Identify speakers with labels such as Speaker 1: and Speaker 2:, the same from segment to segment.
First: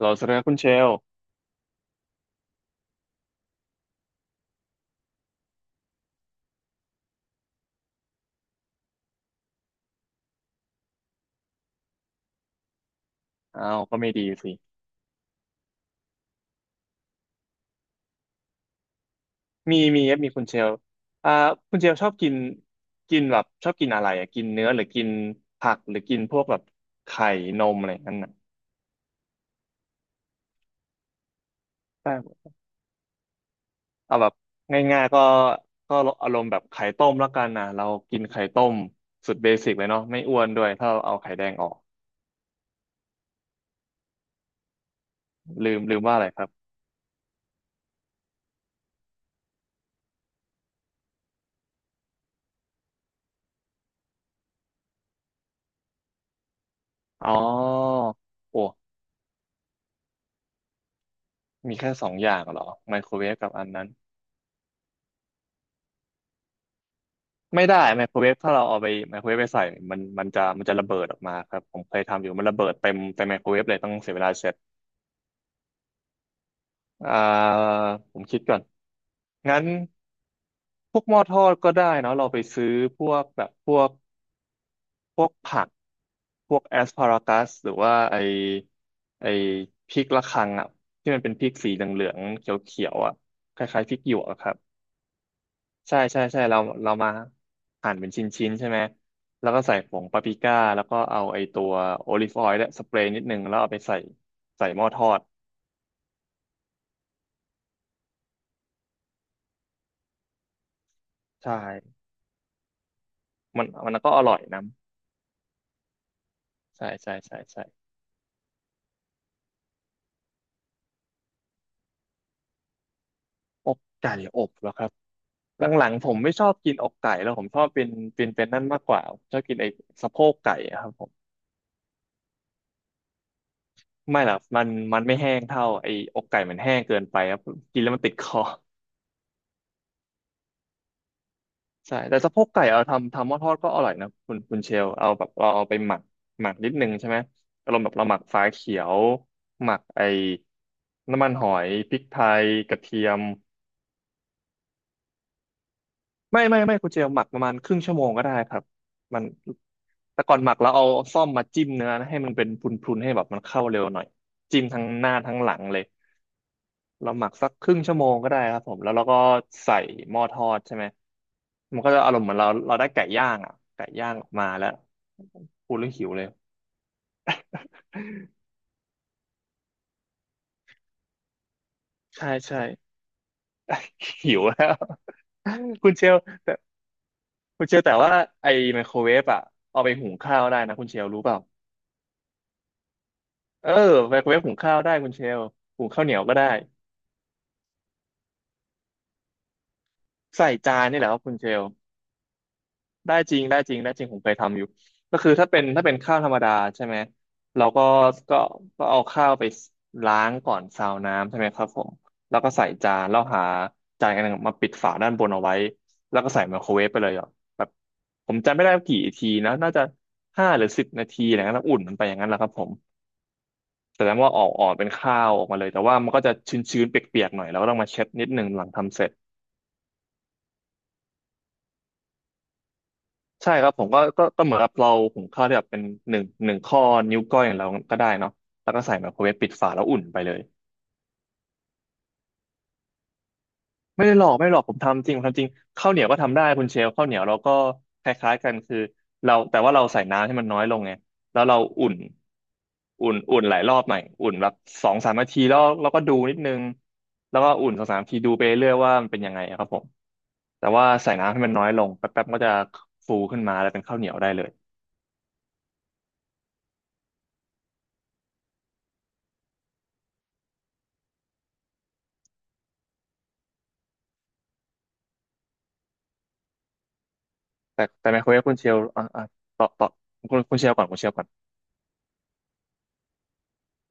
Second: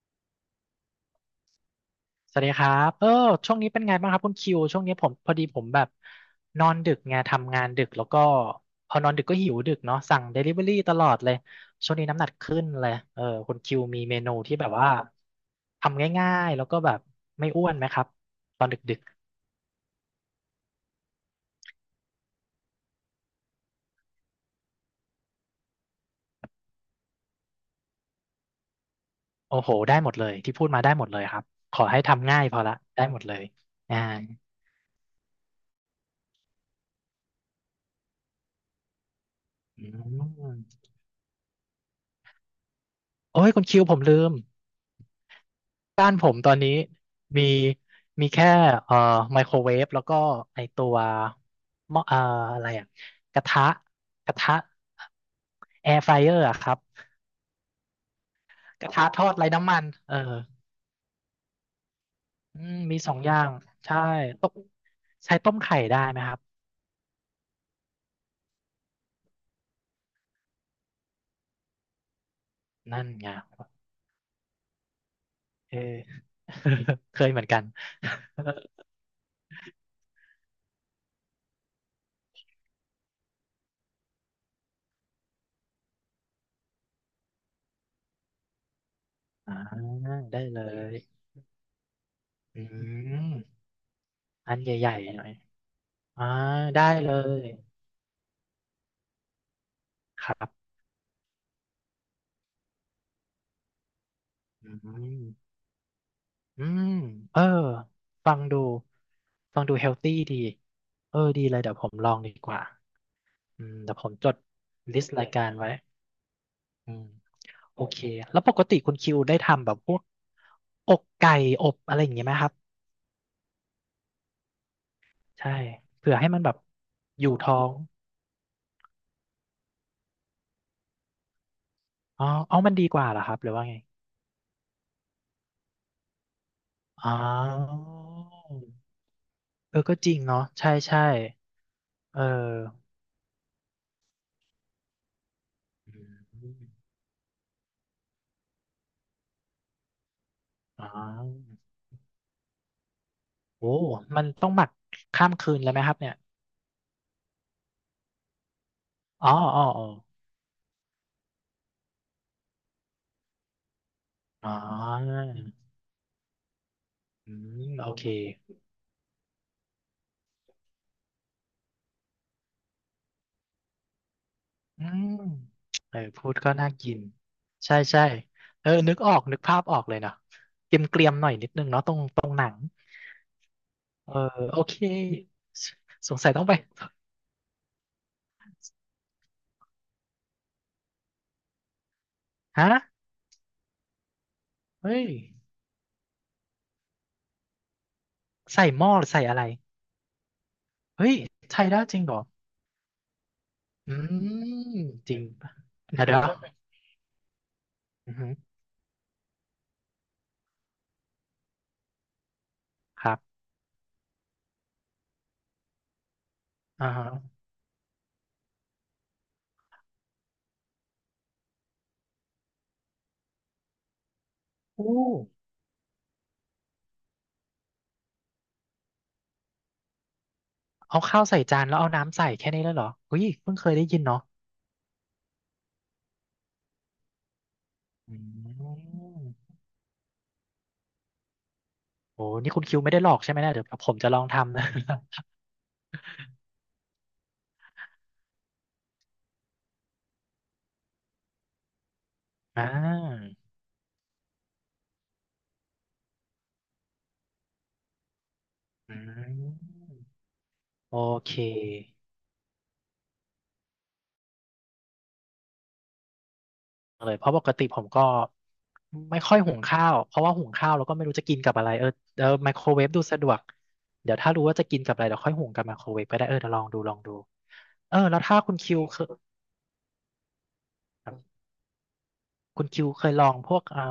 Speaker 1: เราเสนอคุณเชล
Speaker 2: สวัสดีครับช่วงนี้เป็นไงบ้างครับคุณคิวช่วงนี้ผมพอดีผมแบบนอนดึกไงทำงานดึกแล้วก็พอนอนดึกก็หิวดึกเนาะสั่งเดลิเวอรี่ตลอดเลยช่วงนี้น้ำหนักขึ้นเลยคุณ
Speaker 1: อ้า
Speaker 2: คิ
Speaker 1: ว
Speaker 2: ว
Speaker 1: ก็
Speaker 2: มี
Speaker 1: ไม่
Speaker 2: เม
Speaker 1: ดี
Speaker 2: นู
Speaker 1: สิ
Speaker 2: ที่แบบว่าทำง่ายๆแล้วก็แบบไม่อ้วนไหมครับตอนดึก
Speaker 1: มี มีครับมีคุณเชลอ่าคุณเชลชอบกินกินแบบชอบกินอะไรอ่ะกินเนื้อหรือกินผักหรือกินพวกแบบไข่นมอะไรนั่นน่ะ
Speaker 2: ๆโอ้โหได้หมดเลยที่พูดมาได้หมดเลยครับขอให้ทำง่าย
Speaker 1: แต่
Speaker 2: พอละได้หมดเลยอ่า
Speaker 1: เอาแบบง่ายๆก็ก็อารมณ์แบบไข่ต้มแล้วกันนะเรากินไข่ต้มสุดเบสิกเล
Speaker 2: อื
Speaker 1: ยเนาะไม่อ้วน
Speaker 2: ม
Speaker 1: ด้วยถ้าเราเอาไข่แดงออก
Speaker 2: โอ้ยคุณคิวผมลืม
Speaker 1: ลืมลืม
Speaker 2: บ้าน
Speaker 1: ว่าอะ
Speaker 2: ผ
Speaker 1: ไร
Speaker 2: ม
Speaker 1: ครั
Speaker 2: ต
Speaker 1: บ
Speaker 2: อนนี้มีมีแค่เอ่อไมโครเวฟแล้วก็ไอตัวหม้ออะไรอะกระทะกระทะแอร์ฟ y เออร์อะครับ
Speaker 1: อ๋อโอ้
Speaker 2: กระทะทอดไร้น้ำมันเออ
Speaker 1: มีแค่สองอย่างเหร
Speaker 2: อื
Speaker 1: อ
Speaker 2: ม
Speaker 1: ไม
Speaker 2: มี
Speaker 1: โค
Speaker 2: ส
Speaker 1: ร
Speaker 2: อง
Speaker 1: เว
Speaker 2: อ
Speaker 1: ฟ
Speaker 2: ย่า
Speaker 1: กับ
Speaker 2: ง
Speaker 1: อันนั้น
Speaker 2: ใช่ต้มใช้ต้มไข่ได้ไหมครับ
Speaker 1: ไม่ได้ไมโครเวฟถ้าเราเอาไปไมโครเวฟไปใส่เนี่ยมันจะจะระเบิดออกมาครับผมเคยทำอยู่มันระเบิดเต็ม
Speaker 2: นั่น
Speaker 1: เต็ม
Speaker 2: ไง
Speaker 1: ไมโครเวฟเลยต้องเสียเวลาเสร็จ
Speaker 2: เออ
Speaker 1: อ่
Speaker 2: เคยเหมือนกั
Speaker 1: า
Speaker 2: น
Speaker 1: ผมคิดก่อนงั้นพวกหม้อทอดก็ได้เนาะเราไปซื้อพวกพวกผักพวกแอสพารากัสหรือว่าไอ
Speaker 2: อ่า
Speaker 1: พริกระ
Speaker 2: ได้
Speaker 1: คัง
Speaker 2: เล
Speaker 1: อ่ะ
Speaker 2: ย
Speaker 1: ที่มันเป็นพริกสีเหลืองๆ
Speaker 2: อื
Speaker 1: เขียวๆอ่ะ
Speaker 2: ม
Speaker 1: คล้ายๆพริกหยวกอะครั
Speaker 2: อั
Speaker 1: บ
Speaker 2: นใหญ่ๆหน่อย
Speaker 1: ใช่ใช่
Speaker 2: อ่า
Speaker 1: ใช่เรา
Speaker 2: ได้
Speaker 1: เรามา
Speaker 2: เลย
Speaker 1: หั่นเป็นชิ้นชิ้นใช่ไหมแล้วก็ใส่ผงปาป
Speaker 2: ค
Speaker 1: ริ
Speaker 2: รั
Speaker 1: ก้า
Speaker 2: บ
Speaker 1: แล้วก็เอาไอตัวโอลิฟออยล์และสเปรย์นิดนึงแล้วเอาไปใส่ใส่
Speaker 2: อื
Speaker 1: หม้อทอด
Speaker 2: ม อืมเออฟังดูฟังดูเฮลตี้ดีเออดี
Speaker 1: ใช
Speaker 2: เลยเดี๋ยวผม
Speaker 1: ่
Speaker 2: ลองดีกว่าอื
Speaker 1: มัน
Speaker 2: ม
Speaker 1: มั
Speaker 2: เดี๋
Speaker 1: น
Speaker 2: ยวผ
Speaker 1: ก็
Speaker 2: ม
Speaker 1: อ
Speaker 2: จ
Speaker 1: ร่
Speaker 2: ด
Speaker 1: อยนะ
Speaker 2: ลิสต์รายการไว้
Speaker 1: ใช่
Speaker 2: อืม
Speaker 1: ใช่ใช่ใช่
Speaker 2: โอเคแล้วปกติคุณคิวได้ทำแบบพวกอกไก่อบอะไรอย่างเงี้ยไหมครับ
Speaker 1: อกไก่อบเหรอครับ
Speaker 2: ใช่
Speaker 1: หลังๆผ
Speaker 2: เผื่
Speaker 1: ม
Speaker 2: อให้
Speaker 1: ไม่
Speaker 2: มั
Speaker 1: ช
Speaker 2: น
Speaker 1: อ
Speaker 2: แบ
Speaker 1: บ
Speaker 2: บ
Speaker 1: กินอกไก่
Speaker 2: อ
Speaker 1: แล้
Speaker 2: ยู่
Speaker 1: วผม
Speaker 2: ท้
Speaker 1: ช
Speaker 2: อ
Speaker 1: อบ
Speaker 2: ง
Speaker 1: เป็นเป็นเป็นนั่นมากกว่าชอบกินไอสะโพกไก่อะครับผม
Speaker 2: อ๋ออ๋อมันดีกว่าเหรอครับหรือว่าไง
Speaker 1: ไม่หรอกมันมันไม่แห้งเท่าไออกไก่มันแห้งเกิน
Speaker 2: อ๋
Speaker 1: ไปครับกิ
Speaker 2: อ
Speaker 1: นแล้วมันติดคอ
Speaker 2: เออก็จริงเนาะใช่ใช่
Speaker 1: ใช่แต่
Speaker 2: เอ
Speaker 1: สะโพกไก่เอา
Speaker 2: อ
Speaker 1: ทำทำหม้อทอดก็อร่อยนะคุณคุณเชลเอาแบบเราเอาไปห
Speaker 2: อื
Speaker 1: มักหมัก
Speaker 2: ม
Speaker 1: นิดนึงใช่ไหมอารมณ์แบบเราหมักฝาเขียวหมักไอ้
Speaker 2: อ๋
Speaker 1: น้ำมันห
Speaker 2: อ
Speaker 1: อยพริกไทยกระเทียม
Speaker 2: โอ้มันต้องหมักข้ามคืนเลยไหมครับเนี่ย
Speaker 1: ไม่คุณเชลหมักประมาณครึ่งชั่วโมงก็ได้ครับมัน
Speaker 2: อ๋ออ๋ออ๋อ
Speaker 1: แต่ก่อนหมักแล้วเอาซ่อมมาจิ้มเนื้อนะให้มันเป็นพรุนๆให้แบบมันเข้าเร็วหน่อย
Speaker 2: อ๋อ
Speaker 1: จิ้มทั้งหน้าทั้งหลังเลย เราหมั
Speaker 2: อื
Speaker 1: กสักค
Speaker 2: ม
Speaker 1: รึ่ง
Speaker 2: โอ
Speaker 1: ชั่ว
Speaker 2: เค
Speaker 1: โมงก็ได้ครับผมแล้วเราก็ใส่หม้อทอดใช่ไหมมันก็จะอารมณ์เหมือนเราเราได้ไก่ย่างอ่ะไก่ย่างออกมาแล้ว
Speaker 2: อืม
Speaker 1: พูดเรื่อง
Speaker 2: เออ
Speaker 1: หิวเลย
Speaker 2: พูดก็น่ากินใช่ใช่เออนึกออก นึกภาพออกเลยเนาะเกรียมเกรียมตร
Speaker 1: ใช่
Speaker 2: งหนัง
Speaker 1: ใช่
Speaker 2: เออ
Speaker 1: หิว
Speaker 2: โอ
Speaker 1: แล้ว
Speaker 2: เคส
Speaker 1: คุณเช
Speaker 2: ส
Speaker 1: ล
Speaker 2: งสัยต้อง
Speaker 1: แต่
Speaker 2: ไป
Speaker 1: คุณเชลแต่ว่าไอ้ไมโครเวฟอ่ะเอาไปหุงข้าวได้นะคุณเชลรู้เปล่า
Speaker 2: ฮะ
Speaker 1: เออไมโครเวฟหุงข้าวได้
Speaker 2: เฮ้ย
Speaker 1: คุณเชลหุงข้าวเหนียวก็ได้
Speaker 2: ใส่หม้อหรือใส่อะไร
Speaker 1: ใส่จานนี่แห
Speaker 2: เฮ้
Speaker 1: ละค
Speaker 2: ย
Speaker 1: รับคุณเชล
Speaker 2: ใช่ได้จริงเหรอ
Speaker 1: ได้จริงได้จริงได้
Speaker 2: อื
Speaker 1: จริงผมเคยทำอยู่
Speaker 2: มจ
Speaker 1: ก็
Speaker 2: ริง
Speaker 1: คือถ้า
Speaker 2: ปะ
Speaker 1: เป็นถ้าเป็น
Speaker 2: เดี๋ยว
Speaker 1: ข้า
Speaker 2: เดี๋
Speaker 1: ว
Speaker 2: ย
Speaker 1: ธรรมดา
Speaker 2: ว
Speaker 1: ใช่ไหมเราก็
Speaker 2: อือฮึ
Speaker 1: ก็ก็เอาข้าวไปล้างก่อนซาวน้ำใช่ไหมครับผมแล้วก็ใส่จาน
Speaker 2: ครั
Speaker 1: แล้
Speaker 2: บ
Speaker 1: วหาจานอันหนึ่งมาปิดฝาด้านบนเอาไว้แล้วก็ใส่ไมโครเว
Speaker 2: อ่า
Speaker 1: ฟไป
Speaker 2: ฮะ
Speaker 1: เลยอ่ะแบบผมจำไม่ได้กี่ทีนะน่าจะห้าหรือสิบนาทีอะไรเงี้ยแล้วอุ่นมันไปอย่างนั้นแหละครับผมแต่แล้วว่าออกเป็น
Speaker 2: อู้
Speaker 1: ข้าวออกมาเลยแต่ว่ามันก็จะชื้นๆเปียกๆหน่อยแล้วก็ต้องมาเช็ดนิดนึงหลังทำเสร็จ
Speaker 2: เอาข้าวใส่จานแล้วเอาน้ำใส่แค่นี้แล้วเหรอเฮ้ย
Speaker 1: ใช่
Speaker 2: เพิ่ง
Speaker 1: ค
Speaker 2: เค
Speaker 1: รับ
Speaker 2: ย
Speaker 1: ผ
Speaker 2: ได้
Speaker 1: ม
Speaker 2: ยิ
Speaker 1: ก็
Speaker 2: นเนาะ
Speaker 1: ก็เหมือนกับเราหุงข้าวที่แบบเป็นหนึ่งข้อนิ้วก้อยของเราก็ได้
Speaker 2: อ
Speaker 1: เนาะ
Speaker 2: ื
Speaker 1: แล้วก็ใส่ไมโครเวฟปิ
Speaker 2: ม
Speaker 1: ดฝาแล้วอุ่นไปเลย
Speaker 2: โอ้นี่คุณคิวไม่ได้หลอกใช่ไหมเนี่ยเดี๋ยวผม
Speaker 1: ไม่
Speaker 2: จะ
Speaker 1: ได้
Speaker 2: ล
Speaker 1: ห
Speaker 2: อ
Speaker 1: ล
Speaker 2: ง
Speaker 1: อกไม่ได้ห
Speaker 2: ทำ
Speaker 1: ลอ
Speaker 2: นะ
Speaker 1: กผมทำจริงผมทำจริงข้าวเหนียวก็ทำได้คุณเชลข้าวเหนียวเราก็คล้ายๆกันคือเราแต่ว่าเราใส่น้ำให้มันน้อยลงไงแล้วเราอุ่น
Speaker 2: อ่า
Speaker 1: อุ่นหลายรอบหน่อยอุ่นแบบสองสามนาทีแล้วเราก็ดูนิดนึงแล้วก็อุ่นสองสามนาทีดูไปเรื่อยว่า
Speaker 2: อื
Speaker 1: มันเป็นยังไงอะครับผม
Speaker 2: ม
Speaker 1: แต่ว่า
Speaker 2: โอ
Speaker 1: ใส่
Speaker 2: เค
Speaker 1: น้ำให้มันน้อยลงแป๊บๆมันก็จะฟูขึ้นมาแล้วเป็นข้าวเหนียวได้เลย
Speaker 2: เลยเพราะปกติผมก็ไม่ค่อยหุงข้าวเพราะว่าหุงข้าวแล้วก็ไม่รู้จะกินกับอะไรเออไมโครเวฟดูสะดวกเดี๋ยวถ้ารู้ว่าจะกินกับอะไรเดี๋ยวค่อยหุงกับไมโครเวฟก็ได้เออเดี๋ยวลองดูลองดู
Speaker 1: แต่
Speaker 2: เออ
Speaker 1: แต่ไม
Speaker 2: แล้ว
Speaker 1: โครเว
Speaker 2: ถ้า
Speaker 1: ฟ
Speaker 2: คุ
Speaker 1: คุณ
Speaker 2: ณ
Speaker 1: เช
Speaker 2: คิ
Speaker 1: ล
Speaker 2: วเค
Speaker 1: อ่ะ
Speaker 2: ย
Speaker 1: ต่อคุณคุณเชลก่อนคุณเชลก่อน
Speaker 2: คุณคิวเคยลองพวกเอ่อ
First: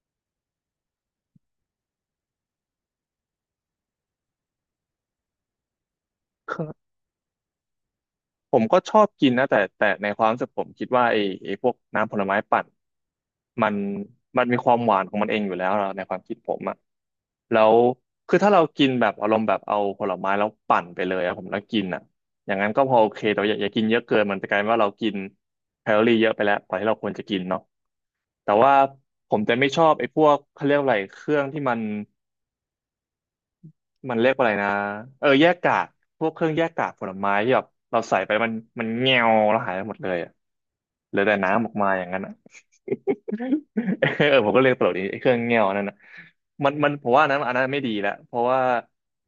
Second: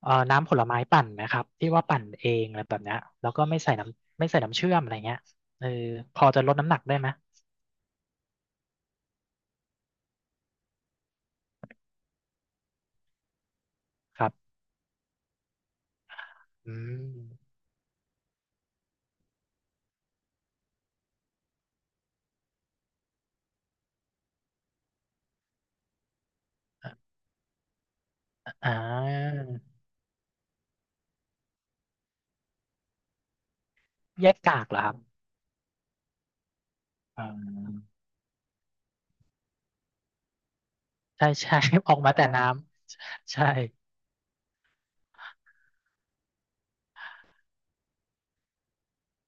Speaker 2: เอ่อน้ำผลไม้ปั่นไหมครับที่ว่าปั่นเองอะไรแบบเนี้ยแล้วก็ไม่ใส่น้ำไม่ใส่น้ำเชื่อมอะไรเงี้ยเออพอจะลดน้ำหนักได้ไหม
Speaker 1: ผมก็ชอบกินนะแต่ในความรู้สึกผมคิดว่าไอ้พวกน้ำผลไม้ปั่นมัน
Speaker 2: ครั
Speaker 1: มัน
Speaker 2: บ
Speaker 1: มีความหวานของมันเองอยู่แล้วนะในความคิดผม
Speaker 2: อื
Speaker 1: อะ
Speaker 2: ม
Speaker 1: แล้วคือถ้าเรากินแบบอารมณ์แบบเอาผลไม้แล้วปั่นไปเลยอะผมแล้วกินอะอย่างนั้นก็พอโอเคแต่ว่าอย่ากินเยอะเกินมันจะกลายเป็นว่าเรากินแคลอรี่เยอะไปแล้วกว่าที่เราควรจะกินเนาะแต่
Speaker 2: อ่
Speaker 1: ว่าผ
Speaker 2: า
Speaker 1: มจะไม่ชอบไอ้พวกเขาเรียกอะไรเครื่องที่มัน มัน
Speaker 2: แย
Speaker 1: เรียก
Speaker 2: ก
Speaker 1: ว่าอะไร
Speaker 2: กาก
Speaker 1: นะ
Speaker 2: เหรอครับ
Speaker 1: เออแยกกากพวกเครื่องแยกกากผล
Speaker 2: อ่
Speaker 1: ไม้ที่แบบ
Speaker 2: า
Speaker 1: เราใส่ไปมันมันเงียวแล้วหายไปหมดเลยอะเหลือ
Speaker 2: ใช่
Speaker 1: แต่
Speaker 2: ใช่
Speaker 1: น้ำออกมา
Speaker 2: ออก
Speaker 1: อย่าง
Speaker 2: มา
Speaker 1: นั้น
Speaker 2: แต่
Speaker 1: อะ
Speaker 2: น้ำใช่
Speaker 1: เออผมก็เรียกตลกดีไอ้เครื่องเงียวนั่นนะมันผมว่าอันนั้นไม่ดีแล้วเพราะว่า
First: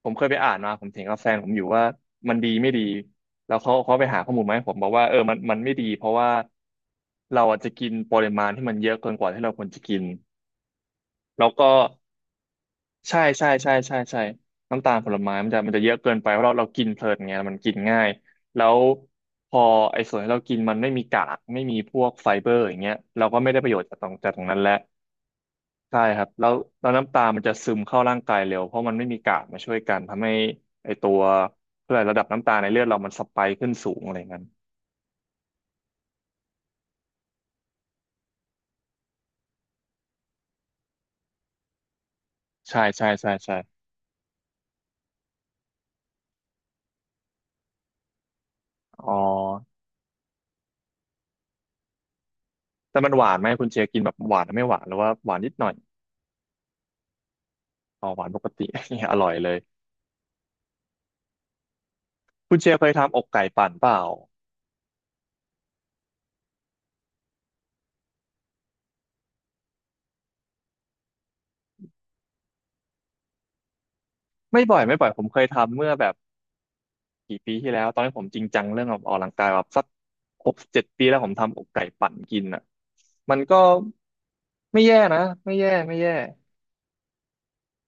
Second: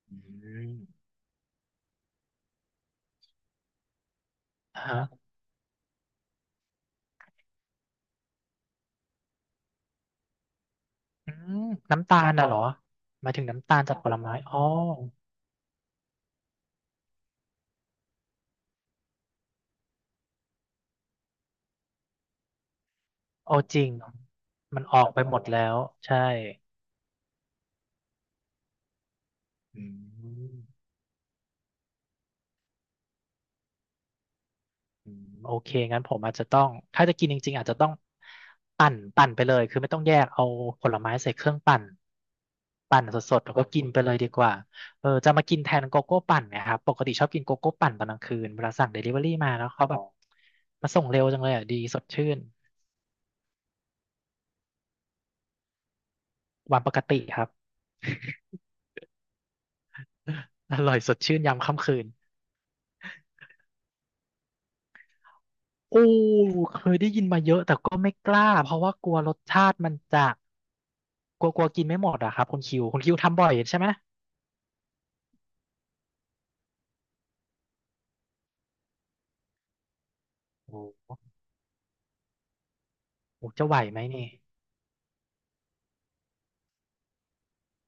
Speaker 1: ผม
Speaker 2: อื
Speaker 1: เคยไปอ่าน
Speaker 2: ม
Speaker 1: มาผมเถียงกับแฟนผมอยู่ว่ามันดีไม่ดีแล้วเขาไปหาข้อมูลมาให้ผม
Speaker 2: อ่า
Speaker 1: บอก
Speaker 2: ฮะ
Speaker 1: ว่าเออมันไม่ดีเพราะว่าเราอาจจะกินปริมาณที่มันเยอะเกินกว่าที่เราควรจะกิน
Speaker 2: อื
Speaker 1: แล้ว
Speaker 2: ม
Speaker 1: ก็
Speaker 2: น้ำตาลน่ะเหรอ
Speaker 1: ใช่
Speaker 2: หมายถึง
Speaker 1: ใช่
Speaker 2: น้ำ
Speaker 1: ใช่
Speaker 2: ตาลจา
Speaker 1: ใช่
Speaker 2: กผล
Speaker 1: ใช่
Speaker 2: ไม้อ๋อ
Speaker 1: น้ำตาลผลไม้มันจะเยอะเกินไปเพราะเรากินเพลินไงมันกินง่ายแล้วพอไอ้ส่วนที่เรากินมันไม่มีกากไม่มีพวกไฟเบอร์อย่างเงี้ยเราก็ไม่
Speaker 2: โอ
Speaker 1: ได้ประโย
Speaker 2: จ
Speaker 1: ช
Speaker 2: ริ
Speaker 1: น์
Speaker 2: ง
Speaker 1: จากตรงนั้นแล้ว
Speaker 2: มันออกไปหมดแล้ว
Speaker 1: ใช่
Speaker 2: ใช่
Speaker 1: ครับแล้วน้ำตาลมันจะซึมเข้าร่างกายเร็วเพราะมันไม่มีกากมาช่วย
Speaker 2: อื
Speaker 1: กันทำให้
Speaker 2: ม
Speaker 1: ไอ้ตัวเพื่อระดับน้ำตาลในเลือดเรามันสไปค์ขึ้นสูงอะไรอย่างนั้น
Speaker 2: อืมโอเคงั้นผมอาจจะต้องถ้าจะกินจริงๆอาจจะต้องปั่นไปเลยคือไม่ต้องแยกเอาผลไม้ใส่เครื่องปั่น
Speaker 1: ใช่
Speaker 2: ปั่น
Speaker 1: ใช่
Speaker 2: ส
Speaker 1: ใช่
Speaker 2: ดๆแล้
Speaker 1: ใช่
Speaker 2: วก็กินไปเลยดีกว่าเออจะมากินแทนโกโก้ปั่นเนะครับปกติชอบกินโกโก้ปั่นตอนกลางคืนเวลาสั่งเด
Speaker 1: อ๋อ
Speaker 2: ลิเวอรี่มาแล้วเขาแบบมาส่งเร็วจังเลยอ่ะดีสดชื่น
Speaker 1: แต่มันหวานไหมคุณเจกินแบบหวานไม่หวานหรือว่าหวานนิดหน่อย
Speaker 2: วันปกติครับ
Speaker 1: อ๋อหวานปกติ อร่อยเลย
Speaker 2: อร่อยสดชื่นยามค่ำคืน
Speaker 1: คุณเจเคยทำอกไก่ปั่นเปล่า
Speaker 2: โอ้เคยได้ยินมาเยอะแต่ก็ไม่กล้าเพราะว่ากลัวรสชาติมันจะกลัวกลัวกินไม่หมดอะครับคุณคิวทำบ่อยใช่ไหม
Speaker 1: ไม่บ่อยไม่บ่อยผมเคยทำเมื่อแบบกี่ปีที่แล้วตอนนี้ผมจริงจังเรื่องออกกำลังกายแบบสักหกเจ็ดปีแล้วผมทำอกไก่ปั่นกินอ่ะมัน
Speaker 2: โอ้
Speaker 1: ก็
Speaker 2: จะไหวไหมนี่
Speaker 1: ไม่แย่นะไม่แย่ไม่แย่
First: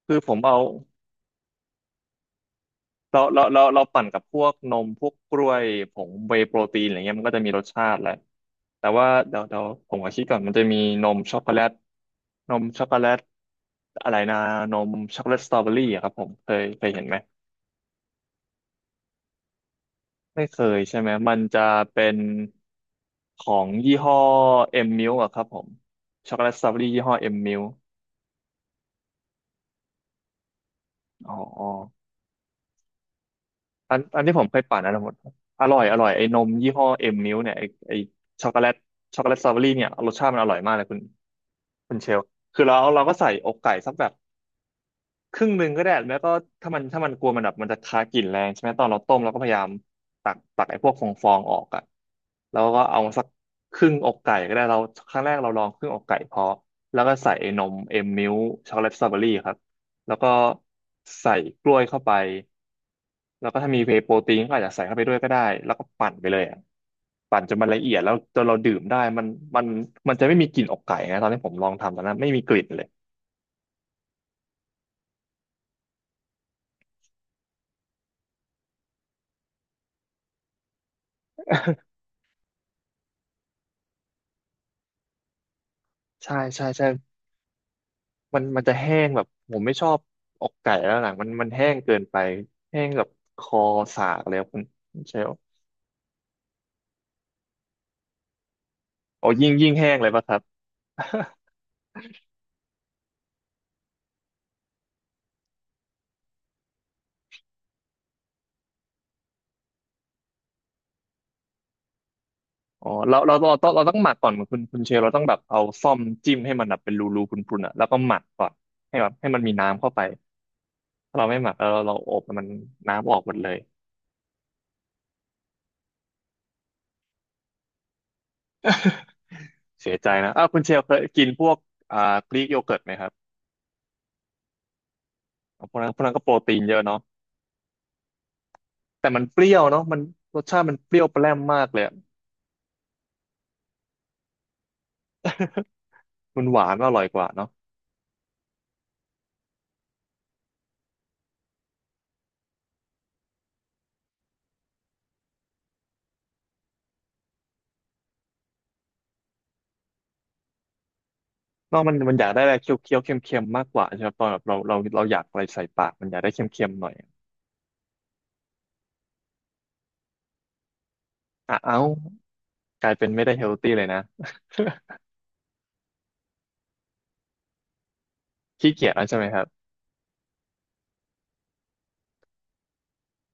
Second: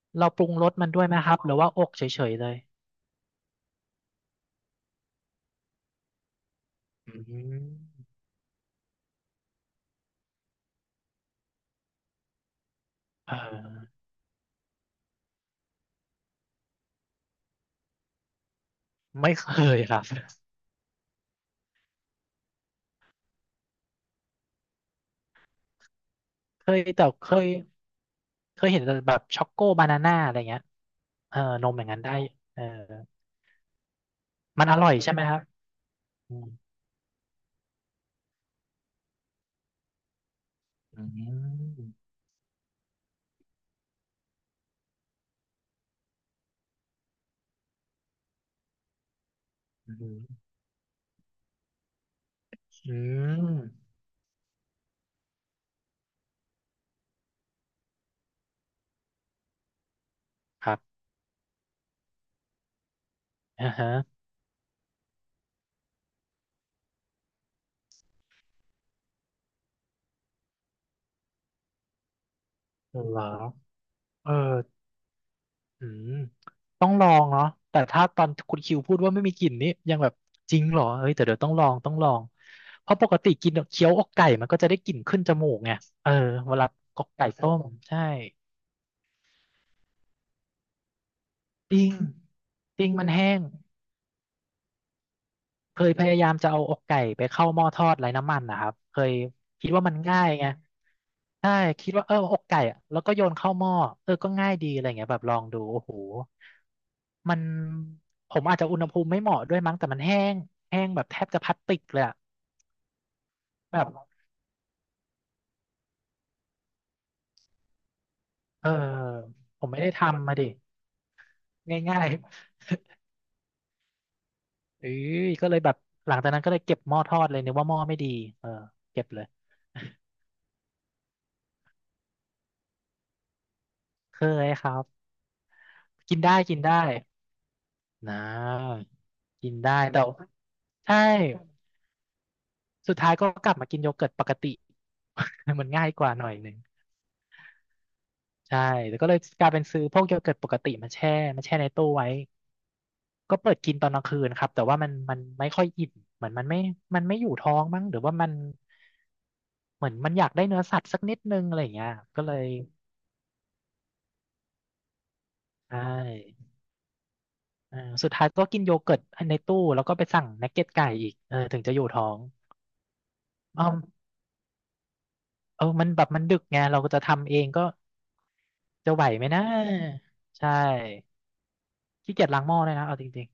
Speaker 1: คือ
Speaker 2: เรา
Speaker 1: ผม
Speaker 2: ปรุง
Speaker 1: เอา
Speaker 2: รสมันด้วยไหมครับหรือว่าอกเฉยๆเลย
Speaker 1: เราปั่นกับพวกนมพวกกล้วยผงเวย์โปรตีนอะไร
Speaker 2: อื
Speaker 1: เงี้ยมันก็จะมีรสชาติแห
Speaker 2: ม
Speaker 1: ละแต่ว่าเดี๋ยวผมขอคิดก่อนมันจะมีนมช็อกโกแลตนมช็อกโกแลต
Speaker 2: เออ
Speaker 1: อะไรนะนมช็อกโกแลตสตรอเบอรี่อะครับผมเคยเห็นไหม
Speaker 2: ไม่เคยครับ
Speaker 1: ไม่เคยใช่ไหมมันจะเป็นของยี่ห้อเอ็มมิลอะครับผมช็อกโกแลตส
Speaker 2: เค
Speaker 1: ตรอเบอ
Speaker 2: ย
Speaker 1: รี่ยี่
Speaker 2: แต่
Speaker 1: ห้อ
Speaker 2: เค
Speaker 1: เอ็ม
Speaker 2: ย
Speaker 1: มิล
Speaker 2: เคยเห็นแต่แบบช็อกโกบานาน่าอะไรเงี้ย
Speaker 1: อ๋
Speaker 2: เอ
Speaker 1: อ
Speaker 2: อ
Speaker 1: อ๋
Speaker 2: น
Speaker 1: อ
Speaker 2: มอย่างนั้นได้เออ
Speaker 1: อันที่ผมเคย
Speaker 2: มันอ
Speaker 1: ปั่น
Speaker 2: ร่
Speaker 1: อั
Speaker 2: อ
Speaker 1: น
Speaker 2: ย
Speaker 1: นั้นหม
Speaker 2: ใช่
Speaker 1: ด
Speaker 2: ไหมครับ
Speaker 1: อร่อยอร่อยไอ้
Speaker 2: อื
Speaker 1: น
Speaker 2: ม
Speaker 1: มยี่ห้อเอ็มมิลเนี่ยไอ้ช็อกโกแลตสตรอเบอรี่เนี่ยรสชาติมันอร่อยมากเลยคุณ
Speaker 2: อืม
Speaker 1: คุณเชลคือเราก็ใส่อกไก่สักแบบ ครึ่งหนึ่งก็ได้แล้วก็ถ้ามันกลัวมันแบบมันจะคากลิ่นแรงใช่ไหมตอนเราต้มเราก็พยายาม
Speaker 2: อืม
Speaker 1: ตักไอ้พวกฟองออกอ่ะแล้วก็
Speaker 2: อื
Speaker 1: เอาสัก
Speaker 2: ม
Speaker 1: ครึ่งอกไก่ก็ได้เราครั้งแรกเราลองครึ่งอกไก่พอแล้วก็ใส่ไอ้นมเอ็มมิลช็อกโกแลตสตรอเบอรี่ครับแล้วก็
Speaker 2: ครับ
Speaker 1: ใส่กล้วยเข้าไปแล้วก็
Speaker 2: อ่า
Speaker 1: ถ้ามี
Speaker 2: ฮะ
Speaker 1: โปรตีนก็อาจจะใส่เข้าไปด้วยก็ได้แล้วก็ปั่นไปเลยอะปั่นจนมันละเอียดแล้วจนเราดื่มได้มันมันจะไม่มีกลิ่นอกไก่นะตอนที่ผมลองทำตอนนั้นไม่มีกลิ่นเลย
Speaker 2: เหรอเออ อืมต้องลองเนาะแต่ถ้าตอนคุณคิวพูดว่าไม่มีกลิ่นนี่ยังแบบจริงเหรอเฮ้ยแต่เดี๋ยวต้องลองเพราะปกติกินเคี้ยวอกไก่มันก็จะได้กลิ่นขึ้นจมูกไงเออ
Speaker 1: ใช่
Speaker 2: เว
Speaker 1: ใช่
Speaker 2: ลา
Speaker 1: ใช่
Speaker 2: อกไก่ต้มใช่
Speaker 1: มันจะแห้งแบบผมไม่ชอบอกไก่แล้วหลังมันแห้
Speaker 2: จ
Speaker 1: ง
Speaker 2: ริง
Speaker 1: เกินไปแห้
Speaker 2: จริ
Speaker 1: ง
Speaker 2: ง
Speaker 1: แบ
Speaker 2: มั
Speaker 1: บ
Speaker 2: นแห้
Speaker 1: ค
Speaker 2: ง
Speaker 1: อสากแล้วคุณคุณเชล
Speaker 2: เคยพยายามจะเอาอกไก่ไปเข้าหม้อทอดไร้น้ำมันนะครับเคย
Speaker 1: โอ้ยิ่ง
Speaker 2: คิ
Speaker 1: ยิ่
Speaker 2: ด
Speaker 1: ง
Speaker 2: ว่า
Speaker 1: แห้
Speaker 2: มั
Speaker 1: ง
Speaker 2: น
Speaker 1: เลย
Speaker 2: ง่า
Speaker 1: ป่ะ
Speaker 2: ย
Speaker 1: ครับ
Speaker 2: ไง ใช่คิดว่าเอออกไก่อะแล้วก็โยนเข้าหม้อเออก็ง่ายดีอะไรเงี้ยแบบลองดูโอ้โหมันผมอาจจะอุณหภูมิไม่เหมาะด้วยมั้งแต่มันแห้งแห้งแบบแทบจะพลาสติกเลยอะ
Speaker 1: อ๋อเราเราเราต้อง
Speaker 2: แบ
Speaker 1: เรา
Speaker 2: บ
Speaker 1: ต้องหมักก่อนคุณคุณเชลเราต้องแบบเอาซ่อมจิ้มให้มันแบบเป็นรูพรุนๆอ่ะแล้วก็หมักก่อน
Speaker 2: เออ
Speaker 1: ให้แบบให้มันมี
Speaker 2: ผมไม่
Speaker 1: น้ำ
Speaker 2: ได้
Speaker 1: เข้าไป
Speaker 2: ทำมาดิ
Speaker 1: ถ้าเราไม่หมักแล้วเรา
Speaker 2: ง่าย
Speaker 1: อบมันน้ำออกหมดเลย
Speaker 2: ๆเอ้ยก็เลยแบบหลังจากนั้นก็เลยเก็บหม้อทอดเลยนึกว่าหม้อไม่ดีเออเก็บเลย
Speaker 1: เสียใจนะอ้าวคุณเชลเคยกินพวกอ่ากรีกโยเกิร์ตไหมครับ
Speaker 2: เคยครับ
Speaker 1: พวกนั้น
Speaker 2: กิน
Speaker 1: ก็โปร
Speaker 2: ได้กิ
Speaker 1: ตี
Speaker 2: น
Speaker 1: นเยอะ
Speaker 2: ได้
Speaker 1: เนาะ
Speaker 2: นะ
Speaker 1: แต่มันเป
Speaker 2: กิ
Speaker 1: รี้
Speaker 2: น
Speaker 1: ยว
Speaker 2: ได้
Speaker 1: เนาะมัน
Speaker 2: แต่
Speaker 1: รสชาติมันเป
Speaker 2: ใช่
Speaker 1: รี้ยวแปร่มมากเลยอะ
Speaker 2: สุดท้ายก็กลับมากินโยเกิร์ตปกติ มันง่ายกว่าหน่อย
Speaker 1: มั
Speaker 2: ห
Speaker 1: น
Speaker 2: นึ่
Speaker 1: ห
Speaker 2: ง
Speaker 1: วานมันอร่อยกว่าเนาะ
Speaker 2: ใช่แล้วก็เลยกลายเป็นซื้อพวกโยเกิร์ตปกติมาแช่มาแช่ในตู้ไว้ก็เปิดกินตอนกลางคืนครับแต่ว่ามันไม่ค่อยอิ่มเหมือนมันไม่มันไม่อยู่ท้องมั้งหรือว่ามันเหมือนมันอยากได้เนื้อสัตว์สักนิดนึงอะไรอย่า
Speaker 1: เน
Speaker 2: ง
Speaker 1: อก
Speaker 2: เงี้ย
Speaker 1: มัน
Speaker 2: ก็
Speaker 1: อยาก
Speaker 2: เล
Speaker 1: ได้
Speaker 2: ย
Speaker 1: อะไรเคี้ยวเคี้ยวเค็มเค็มๆมากกว่าใช่ไหมตอนแบบเราอยากอะไรใส่
Speaker 2: ใช่
Speaker 1: ปากมันอยากได้เค็มเค็มหน่อย
Speaker 2: เออสุดท้ายก็กินโยเกิร์ตในตู้แล้วก็ไปสั่งนักเก็ตไก่อีกเออ
Speaker 1: อ่ะ
Speaker 2: ถึงจะ
Speaker 1: เอา
Speaker 2: อยู่ท้อง
Speaker 1: กลายเป็นไม่ได้เฮล
Speaker 2: เอ้อ
Speaker 1: ตี้เลยนะ
Speaker 2: เออมันแบบมันดึกไงเราก็จะทำเองก็
Speaker 1: ขี้เกีย
Speaker 2: จะ
Speaker 1: จ
Speaker 2: ไห
Speaker 1: แล้
Speaker 2: ว
Speaker 1: วใช่ไห
Speaker 2: ไหม
Speaker 1: มค
Speaker 2: นะ
Speaker 1: รับ
Speaker 2: ใช่ ขี้เกียจล้างหม้อเลยนะเอาจริง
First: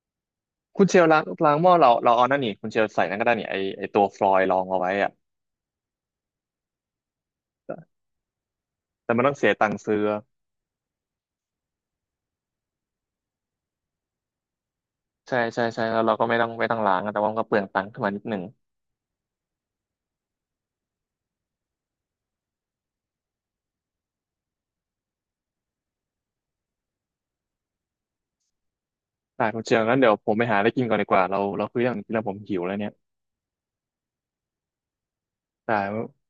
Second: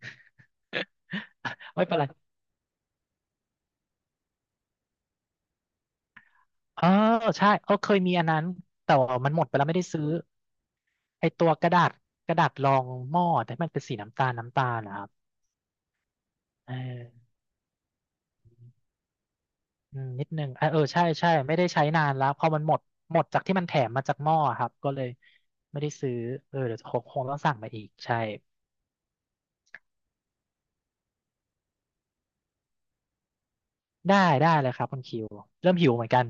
Speaker 1: คุณเชลล้าง
Speaker 2: ๆ
Speaker 1: ล้างหม้อ
Speaker 2: ไม่
Speaker 1: เรา
Speaker 2: เป็นไร
Speaker 1: เราเอานั่นนี่คุณเชลใส่นั่นก็ได้นี่ไอตัวฟลอยด์รองเอาไว้อะ
Speaker 2: เออใช่
Speaker 1: แต
Speaker 2: เออเค
Speaker 1: ่
Speaker 2: ยมีอันนั้นแต่
Speaker 1: แต่
Speaker 2: ว่า
Speaker 1: มัน
Speaker 2: มั
Speaker 1: ต้
Speaker 2: น
Speaker 1: อง
Speaker 2: หม
Speaker 1: เสี
Speaker 2: ด
Speaker 1: ย
Speaker 2: ไปแล้
Speaker 1: ตั
Speaker 2: ว
Speaker 1: ง
Speaker 2: ไม่
Speaker 1: ค์
Speaker 2: ได้
Speaker 1: ซื้อ
Speaker 2: ซื้อไอตัวกระดาษกระดาษรองหม้อแต่มันเป็นสีน้ำตาลน้ำตาลนะครับ
Speaker 1: ใช่ใช่ใช่แล้วเราก็ไม่ต้องไม่
Speaker 2: เอ
Speaker 1: ต้องล้างอะแต่ว่า
Speaker 2: อ
Speaker 1: มันก็เปลืองตังค์ขึ้นมานิดหนึ่ง
Speaker 2: อืมนิดนึงเออเออใช่ใช่ไม่ได้ใช้นานแล้วพอมันหมดหมดจากที่มันแถมมาจากหม้อครับก็เลยไม่ได้ซื้อเออเดี๋ยวคงต้องสั่งมาอีกใช่
Speaker 1: ได้คุณเชลงงั้นเดี๋ยวผมไปหาอะไรกินก่อนดีกว่าเราคุยเรื่องกินแล้วผมหิวแล้วเนี่ย
Speaker 2: ได้ได้เลยครับคุณคิวเริ่
Speaker 1: ได้
Speaker 2: มหิวเหมือนกัน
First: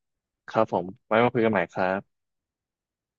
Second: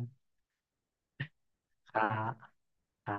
Speaker 1: ครับผมไว้มาคุยกันใหม่ครั
Speaker 2: ครั
Speaker 1: บ
Speaker 2: บอ่า